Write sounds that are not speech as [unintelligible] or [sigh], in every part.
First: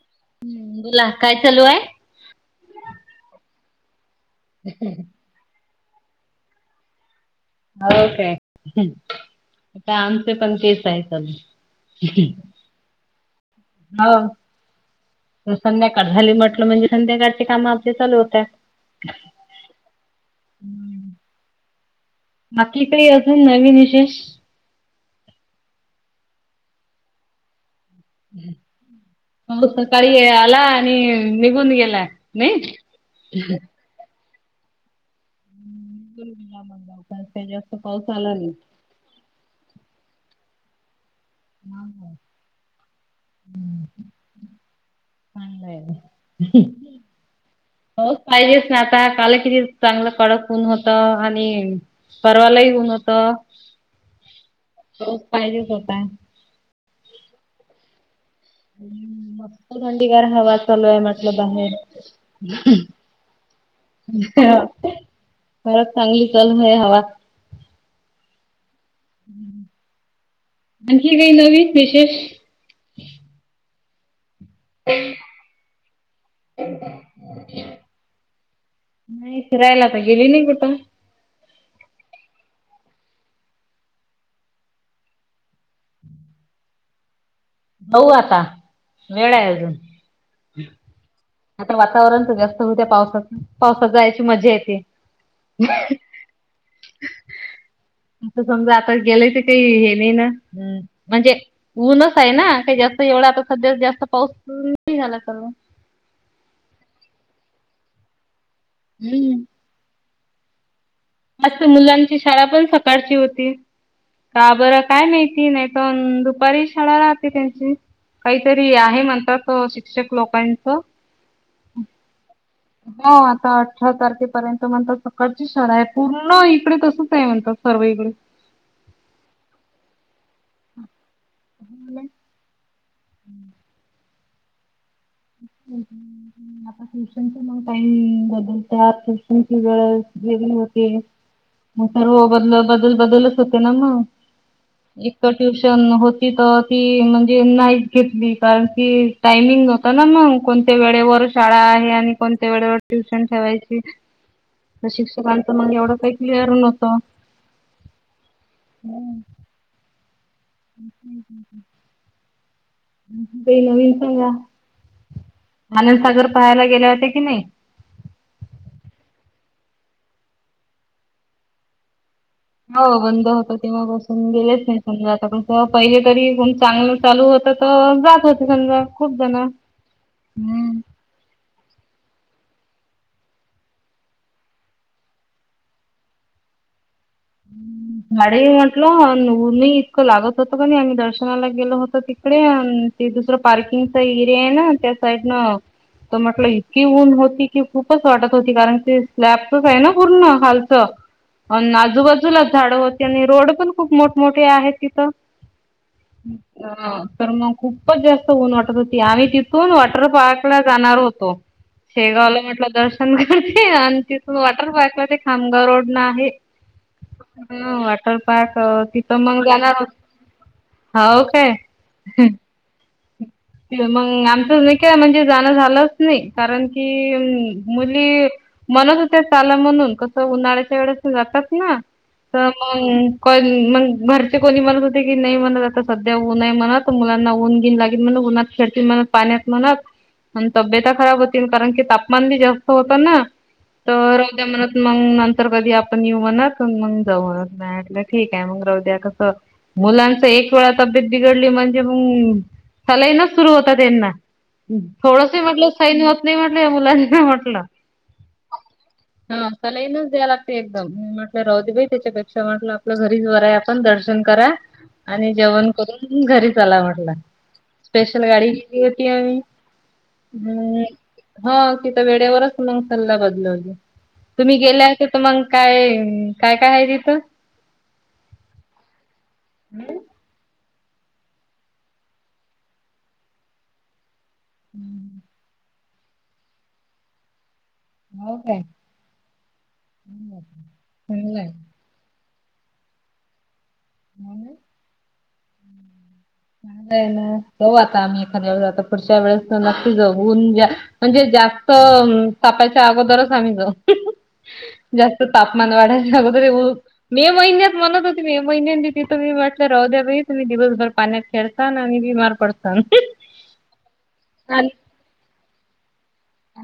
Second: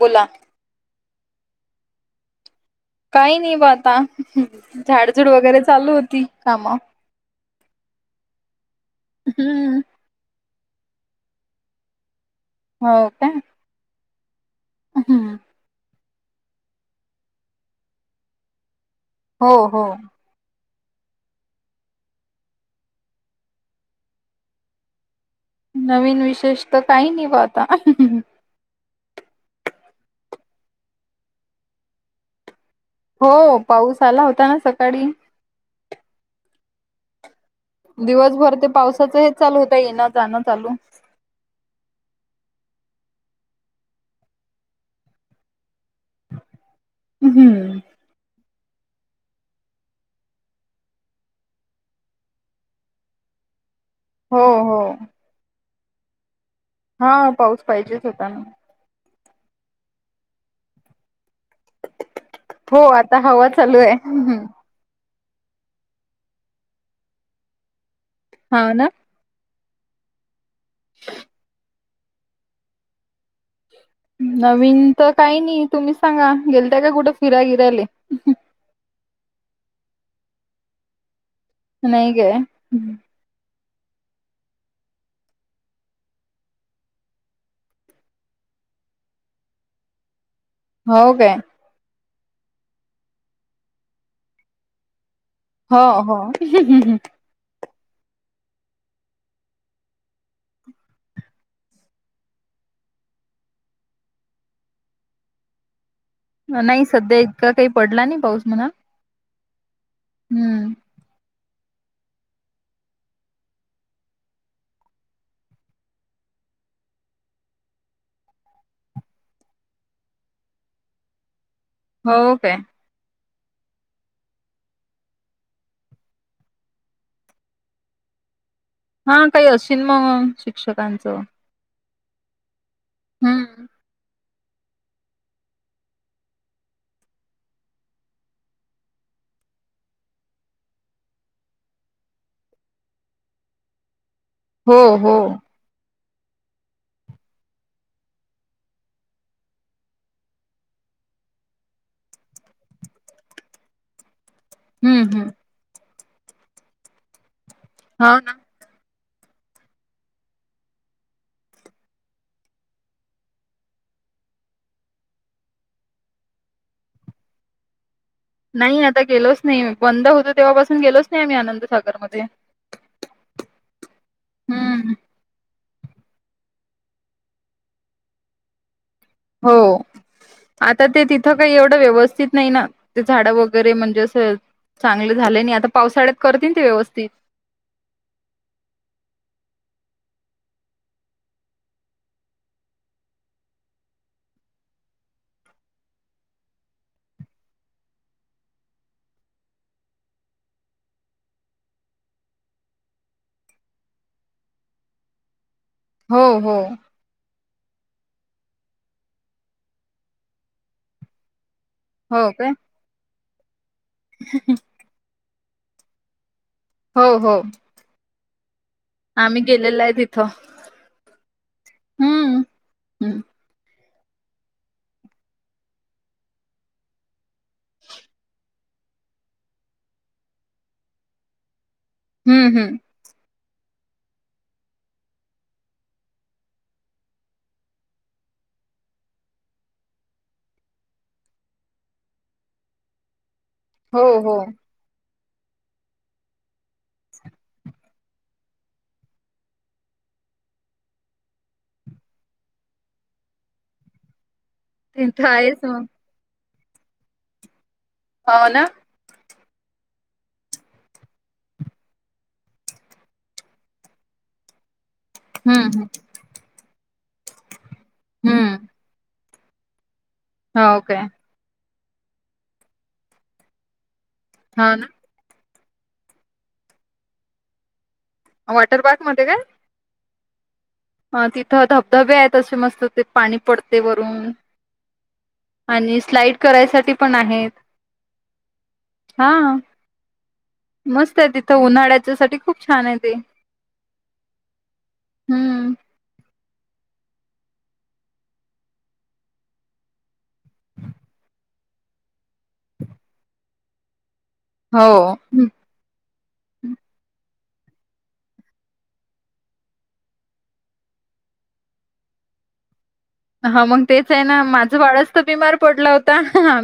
बोला. हम्म बोला काय चालू हाय? काही नाही ब आता झाड-झूड वगैरे चालू होती कामं. हाव काय हम्म. आता आमचे पण तेच आहे चालू. हो का. हाव. हम्म. संध्याकाळ झाली म्हटलं म्हणजे संध्याकाळचे कामं आपले चालू होत्यात. हो हो. बाकी काय अजून नवीन विशेष? नवीन विशेष तर काही नाही बा आता. पाऊस सकाळी आला आणि निघून गेला नाही. हो पाऊस आला होता ना सकाळी. [unintelligible] आला नाही. दिवसभर ते पावसाचा हेच चालू होता येणं जाणं चालू. नाव काय हम्म. [unintelligible] उम्म हम्म. पाऊस पाहिजेच ना आता काले किती चांगलं कडक उन होत आणि परवालाही ऊन होतं हो हो पाऊस पाहिजेच होता. हा पाऊस पाहिजेच होता ना. हम्म मस्त थंडीगार हवा चालू आहे म्हटलं बाहेर. हो आता हवा चालू आहे हम्म हम्म. मग चांगली [unintelligible] आहे हवा. हा ना. आणिखी काय नवीन विशेष? नवीन तर काही नाही तुम्हीच सांगा गेल त्या काय कुठे फिराय गिरायले. नाही फिरायला तर गेली नाही कुठं. नाही गेये. पाहू आता वेळ आहे अजून. हो काय. आता वातावरण तर जास्त होत्या पावसाच पावसात जायची मजा येते. हो हो, हम्म हम्म. त समजा आता गेलंय तर काही हे नाही ना म्हणजे. ऊनच आहे ना काही जास्त एवढा आता सध्या जास्त पाऊस नाही झाला तर मग. नाही सध्या इतका काही पडला नाही पाऊस म्हणा. हम्म. हम्म. मस्त मुलांची शाळा पण सकाळची होती. का बरं काय माहिती नाही तर दुपारी शाळा राहते त्यांची. काहीतरी आहे म्हणतात अ शिक्षक लोकांचं. हो काय. हो आता अठरा तारखेपर्यंत म्हणतात सकाळची शाळा आहे पूर्ण इकडे तसच आहे म्हणतात सर्व इकडे. हा काही असेन मग शिक्षकांचं. नाय. हम्म. हम्म [inaudible] आता ट्युशनचा मग टाइम बदलत ट्युशनची वेळ वेगळी होते. म सर्व बदल बदल बदलच होते ना हो मग हो एक तर ट्यूश''--'' न होती तर ती म्हणजे नाही घेतली कारण ती टायमिंग. ना मग कोणत्या वेळेवर शाळा आहे आणि कोणत्या वेळेवर ट्युशन ठेवायची. तर हम्म हम्म शिक्षकांचं मग एवढं काही क्लिअर नव्हत. हा ना, हम्म. ''हं ''हं ''हं '' काही नवीन सांगा आनंदसागर पहायला गेले होत्या की नाही. नाही आता गेलोच नाही बंद होतो तेव्हापासून गेलोच नाही आम्ही आनंदसागरमध्ये. हो बंद होत तेव्हा बसून गेलेच नाही हम्म. समजा आता कसं पहिले तरीन चांगलं चालू होत. त जात होते समजा. खूप जण. हो हम्म. आता ते तिथ. थ काही एवढं व्यवस्थित नाही ना ते झाडं वगैरे म्हणजे असं. चांगले झाले नाही आता पावसाळ्यात करतील ते व्यवस्थित. झाडेही म्हटलं उऊरूनही इतकं लागत होतं का नाही आम्ही दर्शनाला गेलो होतो तिकडे आन ते दुसरं पार्किंगचा एरिया आहे ना त्या साइडन. तर म्हटलं इतकी ऊन होती कि खूपच वाटत होती कारण ते स्लॅबचच आहे ना पूर्ण खालचं. अ आजूबाजूला झाडं होती आणि रोड पण खूप मोठमोठे आहेत तिथं. हो हो अ तर मग. खूपच जास्त ऊन वाटत होती आम्ही तिथून वॉटर पार्क ला जाणार होतो. हो शेगावला काय म्हटलं दर्शन करते आणि तिथून वॉटर पार्क ला ते खामगाव रोड ना आहे. हो हो हम्म वॉटर पार्क ती''--'' तर आम्ही मग जाणार गेलेलो आहे तिथं होती. हम्म हम्म मग आमच नाही काय म्हणजे जाण झालच नाही. कारण की मुली मुली म्हनत होत्या चाला म्हणून. कस उन्हाळ्याच्या वेळेस जातात ना. तर हम्म हम्म मग मग घरचे कोणी म्हणत होते की नाही म्हणत आता सध्या ऊनय म्हणत. मुलांना ऊन बिन लागेल म्हण उन्हात खेडतील म्हणत पाण्यात म्हणत. आणि तब्येता खराब होतील. कारण की तापमान बी जास्त होत ना. हो तर हो त्या म्हनत मग नंतर कधी आपण येऊ म्हणत, मग जाऊ म्हणत. म्या म्हटल मग ठीक आहे. मग राऊ द्या कस मुलांच एक वेळा तब्येत बिघडली म्हणजे मग सलईनच सुरू होता त्यांना. तिथं थोडस आहेच म्हटल मग सैन होत नाही म्हटल या मुलांना म्हटल. हाव ना. हा सलाईनच द्या लागते एकदम. म्हटल राहु दे बाई त्याच्यापेक्षा म्हटल आपल घरीचर आहे आपल. पण दर्शन करा, आणि जेवण हम्म, करून घरी चला म्हटल. स्पेशल गाडी हम्म. केली होती आम्ही. हो हम्म काय. ह तिथ वेळेवरच मग सल्ला बदलवली. तुम्ही हां ना गेल्या तिथ मग काय, काय काय आहेय तिथ. वॉटर पार्क मध्ये काय? [inaudible] अ तिथ धबधबे आहेत. असे मस्त ते पाणी पडते वरून. [inaudible] आणि स्लाइड करायसाठी पण आहेत. हो काय हा मस्त आहे चांगलं तिथ. हो उन्हाळ्याच्या साठी खूप छान आहे ते. [inaudible] हम्म नाही ना जाऊ आता आम्ही एखाद्याेळेस. आता पुढच्या वेळेस तर नक्की जाऊ. ऊन ज्या म्हणजे जास्त तपाच्या अगोदरच आम्ही हो. जास्त हं, तापमान वाढायच्या अगोदर हं. मे महिन्यात म्हणत होती मे महिन्यांनी तिथ मी म्हटल राहु द्या बयी तुम्ही दिवसभर पाण्यात खेळतान आणि बीमार पडतान. हा मग तेच आहे ना, माझ बाळच तर बिमार पडल होत.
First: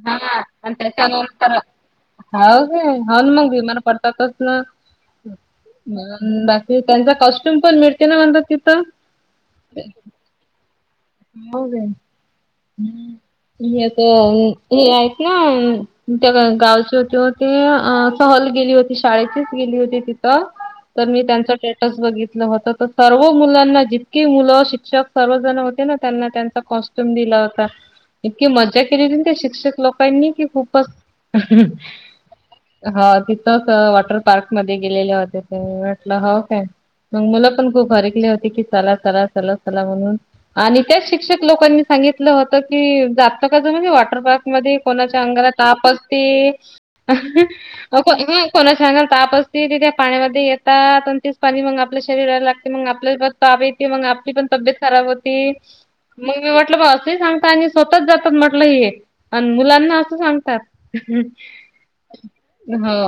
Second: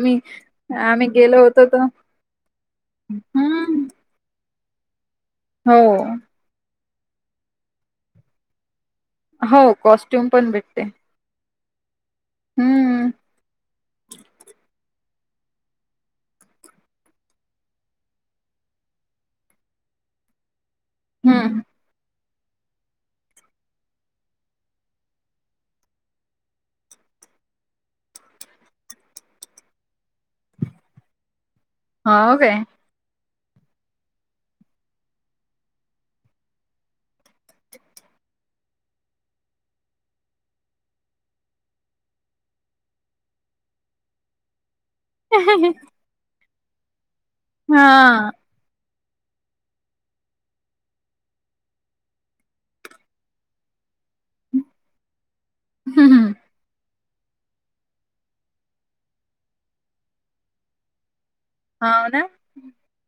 हा आणि त्याच्यानंतर होतो तर हाव घे हाव ना मग बिमार हम्म. पडत आता कसल, हो. बाकी त्यांचा कॉस्ट्युम पण मिळते ना म्हटल तिथ. हो कॉस्ट्यूम पण भेटते. [unintelligible] हम्म एक हे आहेत ना, त्या गावचे होती हो ते सहल गेली होती. शाळेचीच गेली होती तिथ. तर मी त्यांच हम्म. स्टेटस बघितल होत. सर्व मुलांना जितकीे मुल शिक्षक सर्व जण होते ना, त्यांना त्यांचा कॉस्ट्यूम दीला होता. इतकी मजा केली होती ना त्या शिक्षक लोकांनी कि खूपच हो काय हो तिथंच वॉटर पार्क मध्ये गेलेले होते ते. म्हटल हो काय. मग मुलं पण खूप हरकले होती की, चला चला चला चला म्हणून. आणि तेच शिक्षक लोकांनी सांगितल होत की, जात का जाऊ म्हणजे वॉटर पार्क मध्ये. कोणाच्या अंगाला ताप असते. हां. [unintelligible] कोणाच्या अंगाला ताप असते तिथे पाण्यामध्ये येतात आणि तेच पाणी मग आपल्या शरीराला लागते. मग आपल्याला परत जावेची मग आपली, पण तब्येत खराब होती. मग मी म्हट असे सांगता आणि स्वतःच जातात म्हटलं, हे अन मुलांना असं सांगतात. हा ना, हो,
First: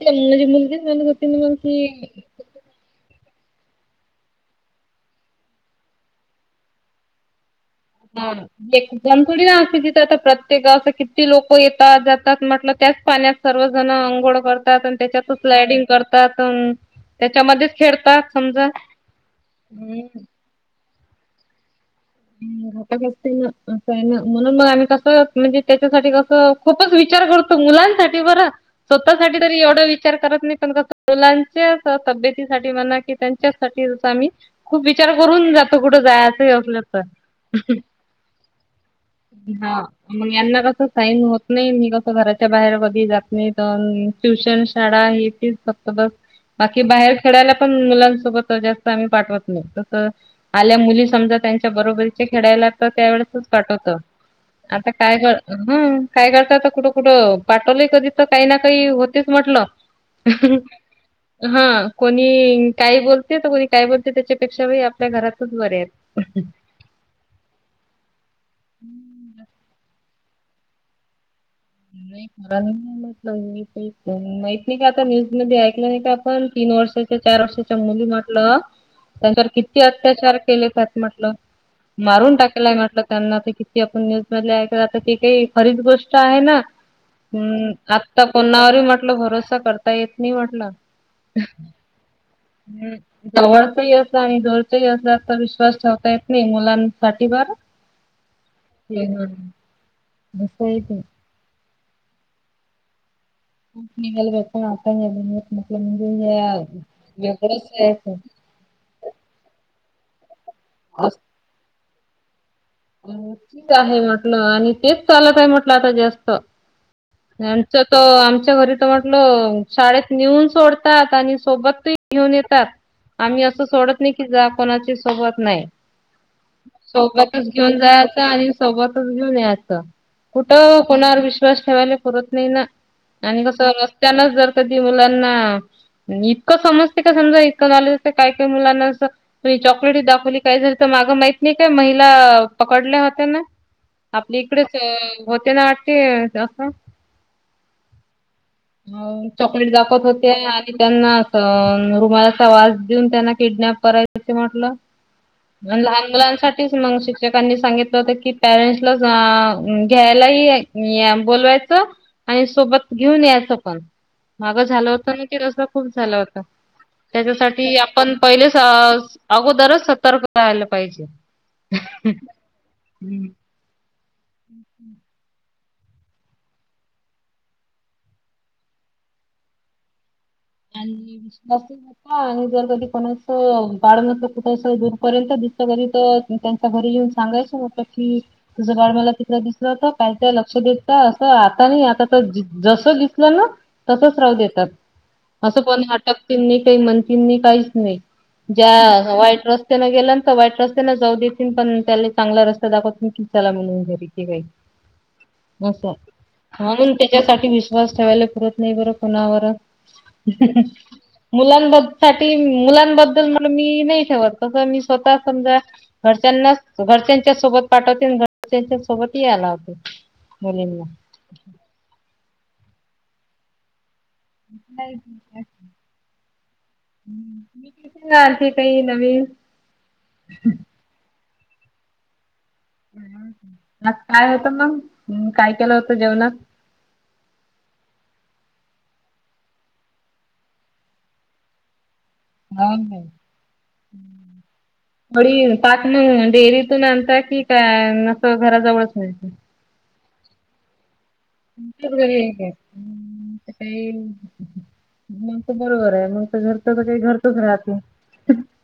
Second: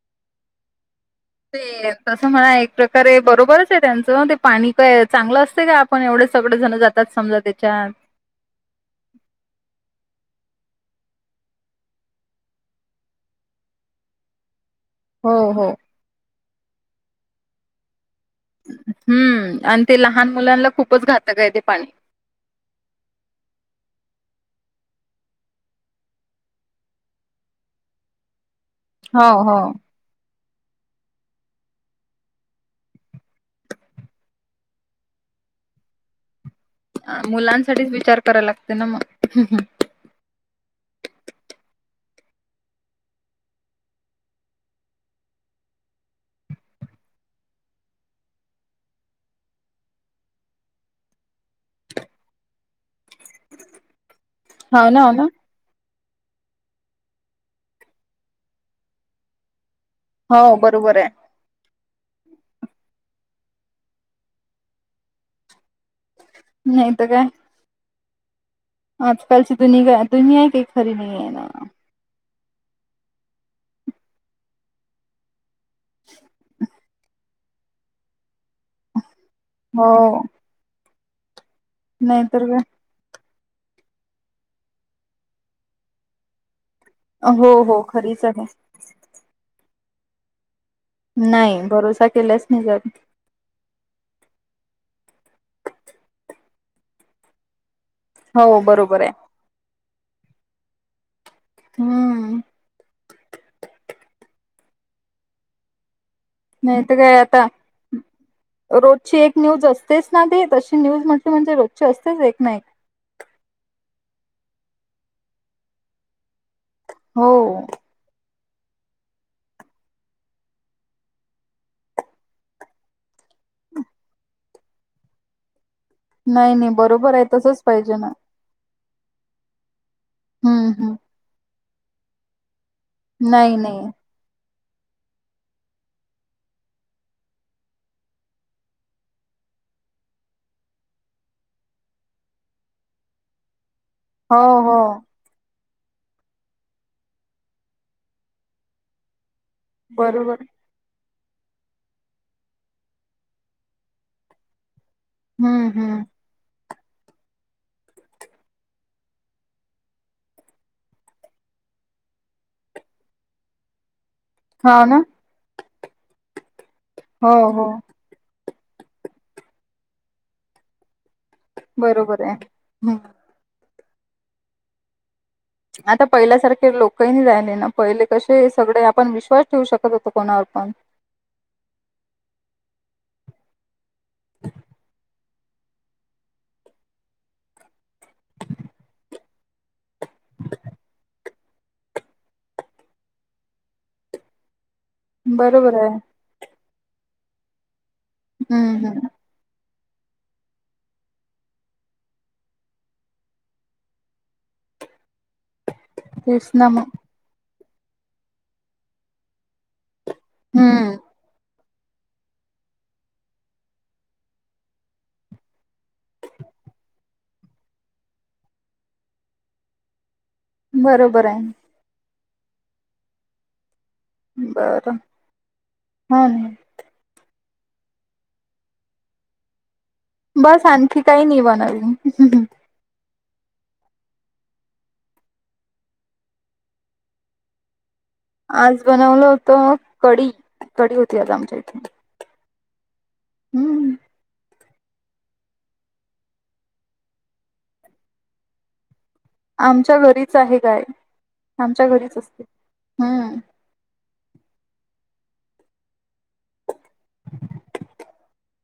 तेन म्हणजे मुलगीच म्हणत होती. ना मग ते की तस मला एक प्रकारे बरोबरच आहे. त्याचं ते पाणी काय चांगलं असते. का आपण एवढे सगळे जण जातात. समजा तेच्यात हा ना, एकजण थोडी असते. तिथं आता प्रत्येक गावाच किती लोकं येतात जातात म्हटलं त्याच पाण्यात सर्वजण अंघोळ करतात, अन हो त्याच्यातच हो स्लायडिंग करतात. त्याच्यामध्येच खेळतात. समजा हम्म आणि ते हम्म लहान मुलांना खूपच घातक आहे. ते पाणी [inaudible] असय ना, म्हणून आम्ही कसं म्हणजे त्याच्यासाठी कस, खूपच विचार करून मुलांसाठी बरं, हो स्वतःसाठी हो तरी एवढं विचार करत नाही, पण मुलांच्या तब्येतीसाठी म्हणा की, त्यांच्यासाठीच आम्ही खूप विचार करून जातो. कुठं जायचं असल, अ, मुलांसाठीच विचार करायला लागतयं. ना मग हम, हा मग यांना कसं साईन होत नाही, मी कसं घराच्या बाहेर कधी जात नाही, पण ट्युशन शाळा हे ती फक्त बस बाकी बाहेर खेळायला, पण मुलांसोबत जास्त आम्ही पाठवत नाही तस आल्या मुली समजा, त्यांच्या बरोबरीचे खेळायला तर त्यावेेळेसच पाठवतो. हो आता ना हो काय ना बरं, हम्म, काय करतात कुठं- कुठं पाठवलंय. कधी तर काही ना काही होतेच म्हटल. हो, बरोबर हाय. हा कोणी काय बोलते, तर कोणी काय बोलते, त्याच्यापेक्षा आपल्या घरातच बरे आहेत. [unintelligible] नाही तर काय, आजकालची दुनि दुनिया खरी नाही आहे ना, [unintelligible] नाही का आपण तीन वर्षाच्या, चार वर्षाच्या मुली म्हटलं, त्याच्यावर किती हो अत्याचार केले जात म्हटलं, मारून नाहीतर काय टाकला म्हटलं त्यांना की, आपण न्यूज मधल्या ऐकायला, आता ती काही खरीच गोष्ट आहे ना, हो हम्म, हो आता खरीच आहे कोणावरही म्हटल भरोसा करता येत नाही म्हटल. नाही. भरोसा केलाच नाही जात. जवळच ही अस आणि जोरच ही असलं तर विश्वास ठेवता येत नाही. मुलांसाठी बरं हो बरोबर आहे [unintelligible] हम्म, नाही तर काय आता [unintelligible] रोजची एक न्यूज असतेच ना ती तशी न्यूज म्हटली म्हणजे रोजची असतेच एक ना अ ठीक आहे म्हटलं आणि तेच चालतय म्हटलं. आता जास्त हो तर आमच्या घरी तर म्हटलं, शाळेत नेऊन सोडतात आणि सोबत ही घेऊन येतात. आम्ही असं सोडत नाही की, जा कोणाची सोबत नाही. नाही नाही, बरोबर आहे तसच पाहिजे. ताई सोबतच घेऊन यायचं, हम्म कुठं हम्म कोणावर विश्वास ठेवायला परत नाही ना. आणि नाही कस नाही रस्त्यानच जर कधी मुलांना इतकं समजते का समजा, इतकं झालं काय काय मुलांना असं कुणी चॉकलेट दाखवली काय झालं, तर माग माहीत नाही काय माही आपलं पकडल होत ना. आपली हो इकडेच हो होते ना वाटतं असं. हो चॉकलेट दाखवत होते. बरोबर आणि त्यांना रुमालाचा वास देऊन, त्यांना किडनॅप करायच असं म्हटलं. हम्म म हम्म लहान मुलांसाठी तेच मग शिक्षकांनी सांगितलं होत की, पॅरेंट्सला सांग घ्यायला ये. या बोलवायचं आणि सोबत घेऊन यायच. आस पण माग हा झाल होत ना ते, रस्ता खूप झालं होत हो हो त्याच्यासाठी आपण पहिले अगोदरच सतर्क व्हायला पाहिजे. बरोबर आहे. हम्म. [inaudible] आता पहिल्यासारखे लोकही नाही राहिले ना. पहिले कसे सगळे आपण विश्वास ठेवू शकत होतो कोणासनी पर हा आणि जर कोणच बाळ नस कोणाच अस कुठं दूर पर्यंत घरी तर त्यांच्या घरी येऊन सांगायचं होत की, तुझं बाळ मला तिथ दिसलं होत‌. काहीच लक्ष देता असं आता नाही, आता जस दिसलं ना तसच राहू देतात. असं बरोबर पण आहे अटक केली काही म्हणतींनी काहीच नाही. हम्म हम्म ज्या वाईट र स्त्याला गेला ना. तर वाईट रस्त्याने जाऊ देतील पण त्याला चांगला रस्ता दाखवत की, चला म्हणून घरी बाई [unintelligible] असं. तेच ना हा मग म्हणून तीच्यासाठी विश्वास ठेवायला पुरत नाही बरं कोणावर. हम्म मुलांबद्द साठी मुलांबद्दल म मी नाही ठेवत तस. मी स्वतः समजा घरच्यांनाच घरच्यांच्या सोबत पाठवते आणि घरच्यांच्या सोबतही यायला लावते. मुलींना. बरं हाय. बरं हो ना [unintelligible] मी कि ते काही नवीन बस आणखी काही नाही बनवल. आज काय होतं मग काय केलं होतं जेवणात? आज बनवलं होतं. कढी. कढी होती आज आमच्या इथं. हो ना. कढी ताक म डेअरीतून आणता की काय अस घराजवळच मीळत. आमच्या घरीच आहे गाय. आमच्या आमच्याच घरीच घरी एक असते आहे. हम्म. ते मग तर बरोबर आहे. मग तर घरच तर काही घरतच राहतं.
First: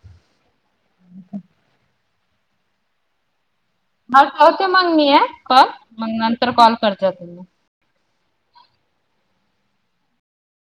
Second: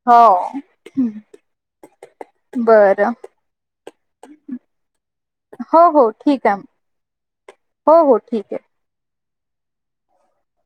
हो बरं. हा ठेवते मग मी आहे. कॉल हो हो मग ठीक नंतर आहे कॉल करते तुम्ही. हो हो ठीक आहे..